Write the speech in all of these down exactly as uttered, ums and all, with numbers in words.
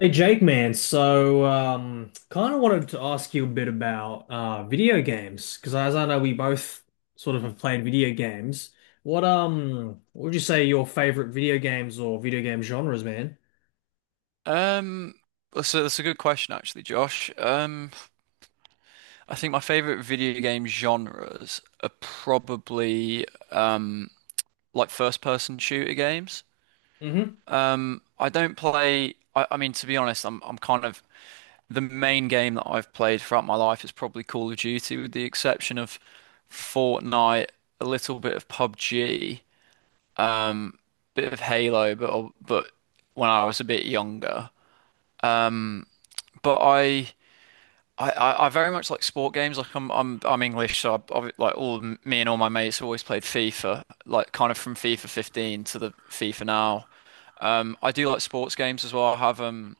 Hey Jake, man. So, um, kind of wanted to ask you a bit about uh, video games because, as I know, we both sort of have played video games. What um, what would you say your favorite video games or video game genres, man? Um, that's a, that's a good question, actually, Josh. Um, I think my favorite video game genres are probably um, like first-person shooter games. Mm-hmm. I don't play. I, I mean, to be honest, I'm I'm kind of the main game that I've played throughout my life is probably Call of Duty, with the exception of Fortnite, a little bit of P U B G, bit of Halo, but but when I was a bit younger. But I I, I, I very much like sport games. Like I'm I'm I'm English, so I, I like all me and all my mates have always played FIFA. Like kind of from FIFA fifteen to the FIFA now. Um, I do like sports games as well. I have um,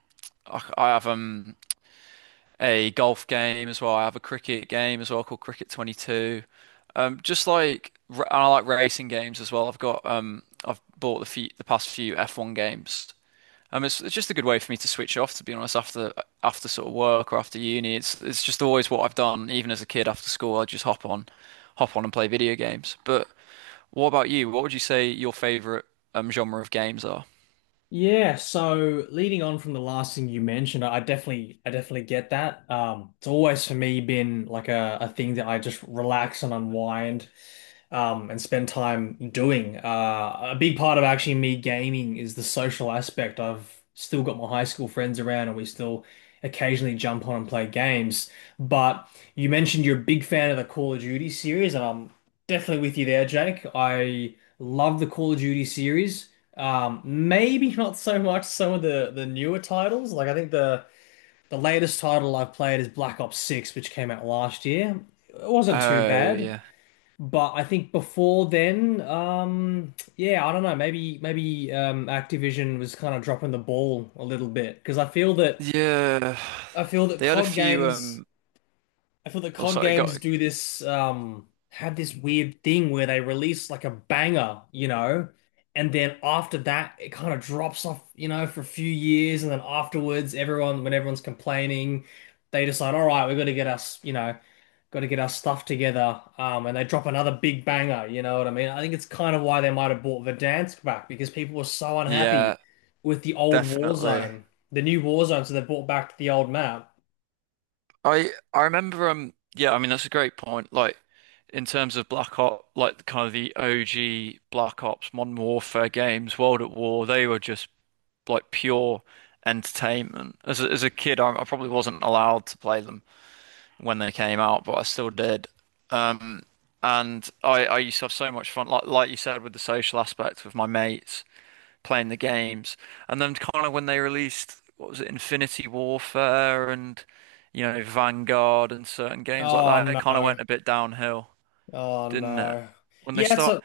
I, I have um a golf game as well. I have a cricket game as well called Cricket twenty-two. Um, just like r- and I like racing games as well. I've got um I've bought the few, the past few F one games. Um, it's, it's just a good way for me to switch off, to be honest, after after sort of work or after uni. It's it's just always what I've done, even as a kid after school. I just hop on, hop on and play video games. But what about you? What would you say your favorite um genre of games are? Yeah, so leading on from the last thing you mentioned, I definitely I definitely get that. Um, it's always for me been like a, a thing that I just relax and unwind um, and spend time doing. Uh, a big part of actually me gaming is the social aspect. I've still got my high school friends around, and we still occasionally jump on and play games. But you mentioned you're a big fan of the Call of Duty series, and I'm definitely with you there, Jake. I love the Call of Duty series. Um, maybe not so much some of the the newer titles. Like I think the the latest title I've played is Black Ops six, which came out last year. It wasn't too Oh bad. yeah, But I think before then, um, yeah, I don't know. Maybe maybe um, Activision was kind of dropping the ball a little bit because I feel yeah. that I They feel had a that COD few. games. Um, I feel that oh C O D sorry, games got do this um have this weird thing where they release like a banger, you know, and then after that it kind of drops off, you know, for a few years, and then afterwards everyone when everyone's complaining, they decide, all right, we've got to get us, you know, got to get our stuff together, um, and they drop another big banger, you know what I mean? I think it's kind of why they might have bought Verdansk back because people were so unhappy yeah, with the old definitely. Warzone, the new Warzone, so they brought back the old map. I I remember um yeah, I mean that's a great point, like in terms of Black Ops, like kind of the O G Black Ops Modern Warfare games, World at War, they were just like pure entertainment. As a, as a kid I, I probably wasn't allowed to play them when they came out, but I still did. um and I I used to have so much fun, like like you said, with the social aspect, with my mates playing the games. And then kind of when they released, what was it, Infinity Warfare and, you know, Vanguard and certain games like Oh that, it no. kind of went a bit downhill, Oh didn't it? no. When they Yeah, it's start, a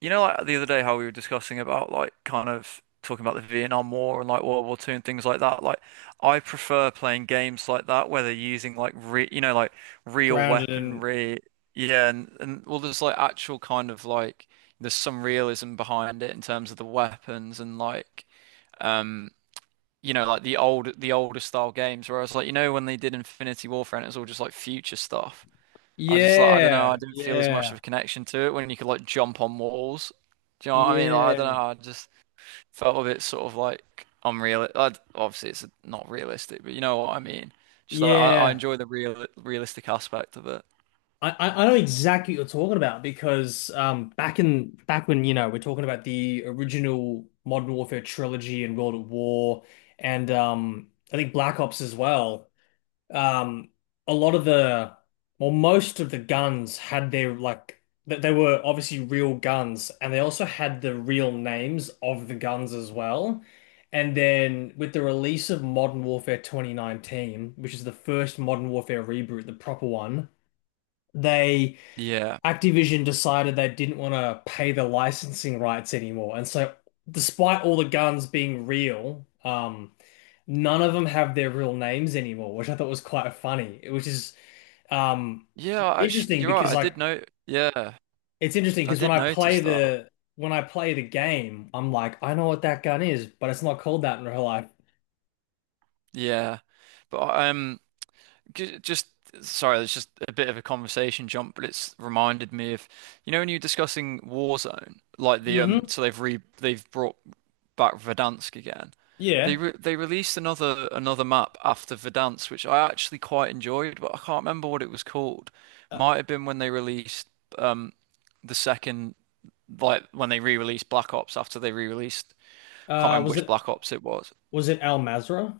you know, like the other day how we were discussing about, like, kind of talking about the Vietnam War and like World War Two and things like that. Like, I prefer playing games like that where they're using like re, you know, like real grounded in weaponry. Yeah, and, and well, there's like actual kind of like there's some realism behind it in terms of the weapons and like um, you know, like the old the older style games where I was like, you know, when they did Infinity Warfare and it was all just like future stuff. I was just like, I don't know, I Yeah, didn't feel as much of yeah, a connection to it when you could like jump on walls. Do you know what I mean? Like, I don't yeah, know, I just felt a bit sort of like unreal. I'd, obviously, it's not realistic, but you know what I mean. Just like I, I yeah. enjoy the real realistic aspect of it. I, I I know exactly what you're talking about because um back in back when you know we're talking about the original Modern Warfare trilogy and World at War and um I think Black Ops as well. um, a lot of the, well, most of the guns had their like that they were obviously real guns, and they also had the real names of the guns as well. And then with the release of Modern Warfare twenty nineteen, which is the first Modern Warfare reboot, the proper one, they Yeah, Activision decided they didn't want to pay the licensing rights anymore. And so, despite all the guns being real, um, none of them have their real names anymore, which I thought was quite funny, which is um, yeah, I actu- interesting you're because right. I like did know. Yeah, it's interesting I because when did I play notice that. the when I play the game, I'm like, I know what that gun is, but it's not called that in real life. Yeah, but I- um. Ju- Just sorry, it's just a bit of a conversation jump, but it's reminded me of, you know, when you are discussing Warzone, like the um, Hmm. so they've re they've brought back Verdansk again. They Yeah. re they released another another map after Verdansk, which I actually quite enjoyed, but I can't remember what it was called. Uh, Might have been when they released um the second, like when they re-released Black Ops after they re-released. I can't uh, remember was which it Black Ops it was. was it Al Mazra?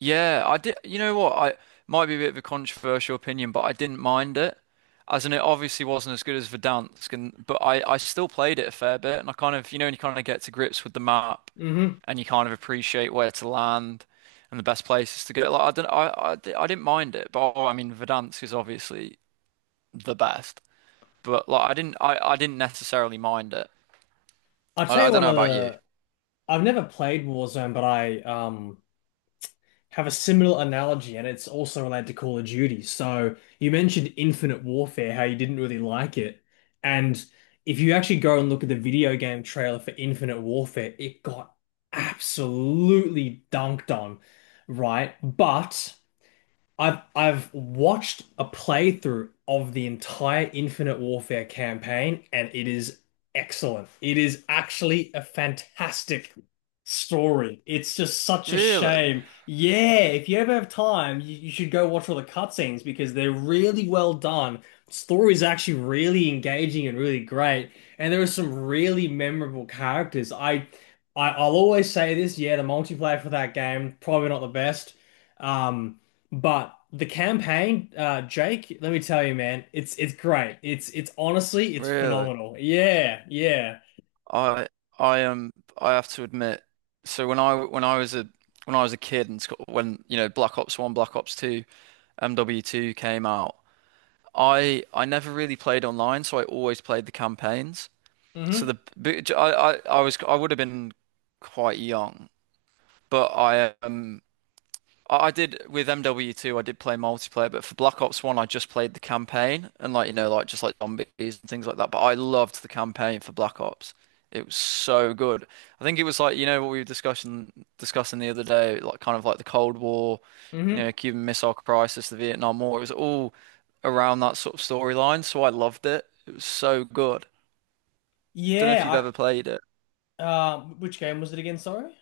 Yeah, I did. You know what? I might be a bit of a controversial opinion, but I didn't mind it, as in it obviously wasn't as good as Verdansk, and but I I still played it a fair bit, and I kind of, you know, when you kind of get to grips with the map, Hmm. and you kind of appreciate where to land and the best places to get. Like I don't, I I, di- I didn't mind it, but oh, I mean Verdansk is obviously the best, but like I didn't I I didn't necessarily mind it. I'll I tell I you don't one know of about you. the I've never played Warzone, but I um have a similar analogy, and it's also related to Call of Duty. So you mentioned Infinite Warfare, how you didn't really like it. And if you actually go and look at the video game trailer for Infinite Warfare, it got absolutely dunked on, right? But I've I've watched a playthrough of the entire Infinite Warfare campaign, and it is excellent. It is actually a fantastic story. It's just such a Really, shame. Yeah, if you ever have time, you, you should go watch all the cutscenes because they're really well done. Story is actually really engaging and really great, and there are some really memorable characters. I, I I'll always say this. Yeah, the multiplayer for that game probably not the best. Um, but the campaign, uh, Jake, let me tell you, man, it's it's great. It's it's honestly, it's really. phenomenal. Yeah, yeah. I I am I have to admit, so when I when I was a when I was a kid and Scot- when, you know, Black Ops one, Black Ops two, M W two came out, I I never really played online, so I always played the campaigns. So Hmm. the but I I, I was, I would have been quite young, but I um I I did with M W two, I did play multiplayer, but for Black Ops one, I just played the campaign and, like, you know, like just like zombies and things like that. But I loved the campaign for Black Ops. It was so good. I think it was like, you know, what we were discussing discussing the other day, like kind of like the Cold War, you know, Hmm. Cuban Missile Crisis, the Vietnam War. It was all around that sort of storyline, so I loved it. It was so good. Don't know if you've Yeah, ever played it, I um which game was it again, sorry?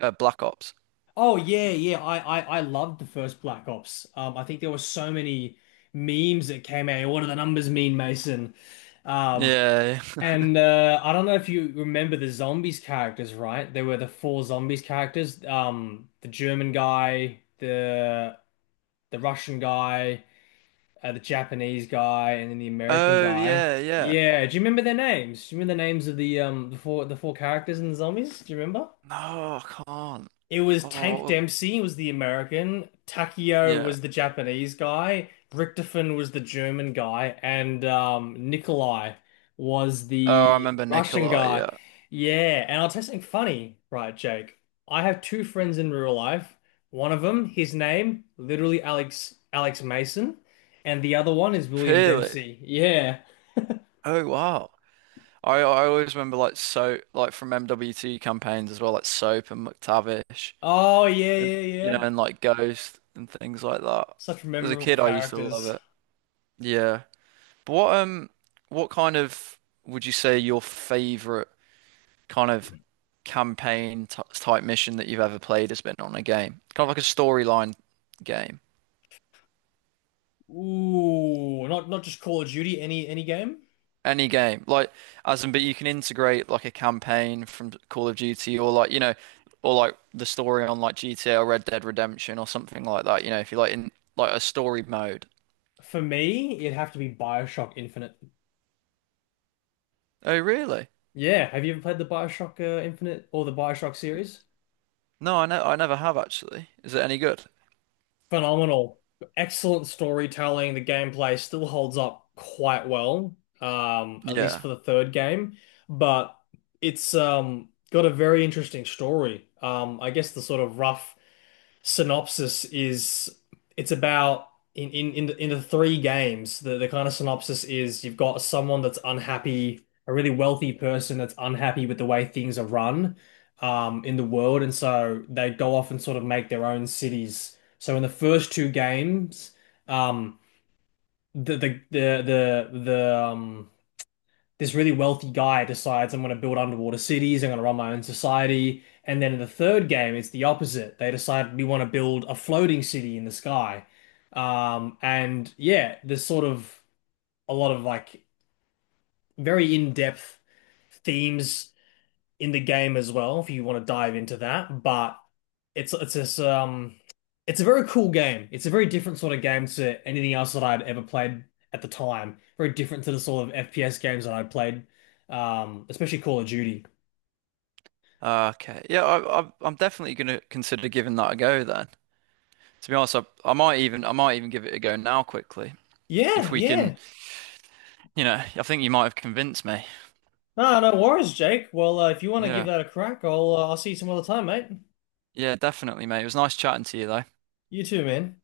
uh, Black Ops. Oh yeah, yeah. I, I I loved the first Black Ops. Um, I think there were so many memes that came out. What do the numbers mean, Mason? Um, Yeah. and uh, I don't know if you remember the zombies characters, right? There were the four zombies characters. Um, the German guy, the the Russian guy, uh, the Japanese guy, and then the American Oh guy. yeah, yeah. Yeah, do you remember their names? Do you remember the names of the um the four the four characters in the zombies? Do you remember? No, I can't. It was Tank Oh, Dempsey was the American, Takeo yeah. was the Japanese guy, Richtofen was the German guy, and um, Nikolai was Oh, I the remember Russian Nikolai. guy. Yeah. Yeah, and I'll tell you something funny, right, Jake? I have two friends in real life. One of them, his name, literally Alex Alex Mason, and the other one is William Really? Dempsey. Yeah. Oh, wow. I I always remember, like, so like from M W T campaigns as well, like Soap and McTavish, Oh yeah, and yeah, you know, yeah. and like Ghost and things like that. Such As a memorable kid, I used to love characters. it. Yeah. But what um what kind of would you say your favorite kind of campaign t type mission that you've ever played has been on a game? Kind of like a storyline game. Ooh, not not just Call of Duty, any any game? Any game, like, as in, but you can integrate like a campaign from Call of Duty or, like, you know, or like the story on like G T A or Red Dead Redemption or something like that. You know, if you like in like a story mode. For me, it'd have to be BioShock Infinite. Oh, really? Yeah, have you ever played the BioShock uh, Infinite or the BioShock series? No, I know, I never have actually. Is it any good? Phenomenal. Excellent storytelling. The gameplay still holds up quite well, um, at least Yeah. for the third game, but it's um, got a very interesting story. Um, I guess the sort of rough synopsis is it's about in in in the, in the three games the, the kind of synopsis is you've got someone that's unhappy, a really wealthy person that's unhappy with the way things are run um in the world, and so they go off and sort of make their own cities. So in the first two games um the the the the, the um this really wealthy guy decides I'm going to build underwater cities, I'm going to run my own society. And then in the third game, it's the opposite. They decide we want to build a floating city in the sky. Um, and yeah, there's sort of a lot of like very in-depth themes in the game as well if you want to dive into that. But it's it's this um it's a very cool game. It's a very different sort of game to anything else that I'd ever played at the time. Very different to the sort of F P S games that I'd played, um, especially Call of Duty. Ah, okay. Yeah, I, I, I'm definitely gonna consider giving that a go then. To be honest, I, I might even I might even give it a go now quickly Yeah, if we can. yeah. You know, I think you might have convinced me. No, no worries, Jake. Well, uh, if you want to give Yeah. that a crack, I'll uh, I'll see you some other time, mate. Yeah, definitely, mate. It was nice chatting to you though. You too, man.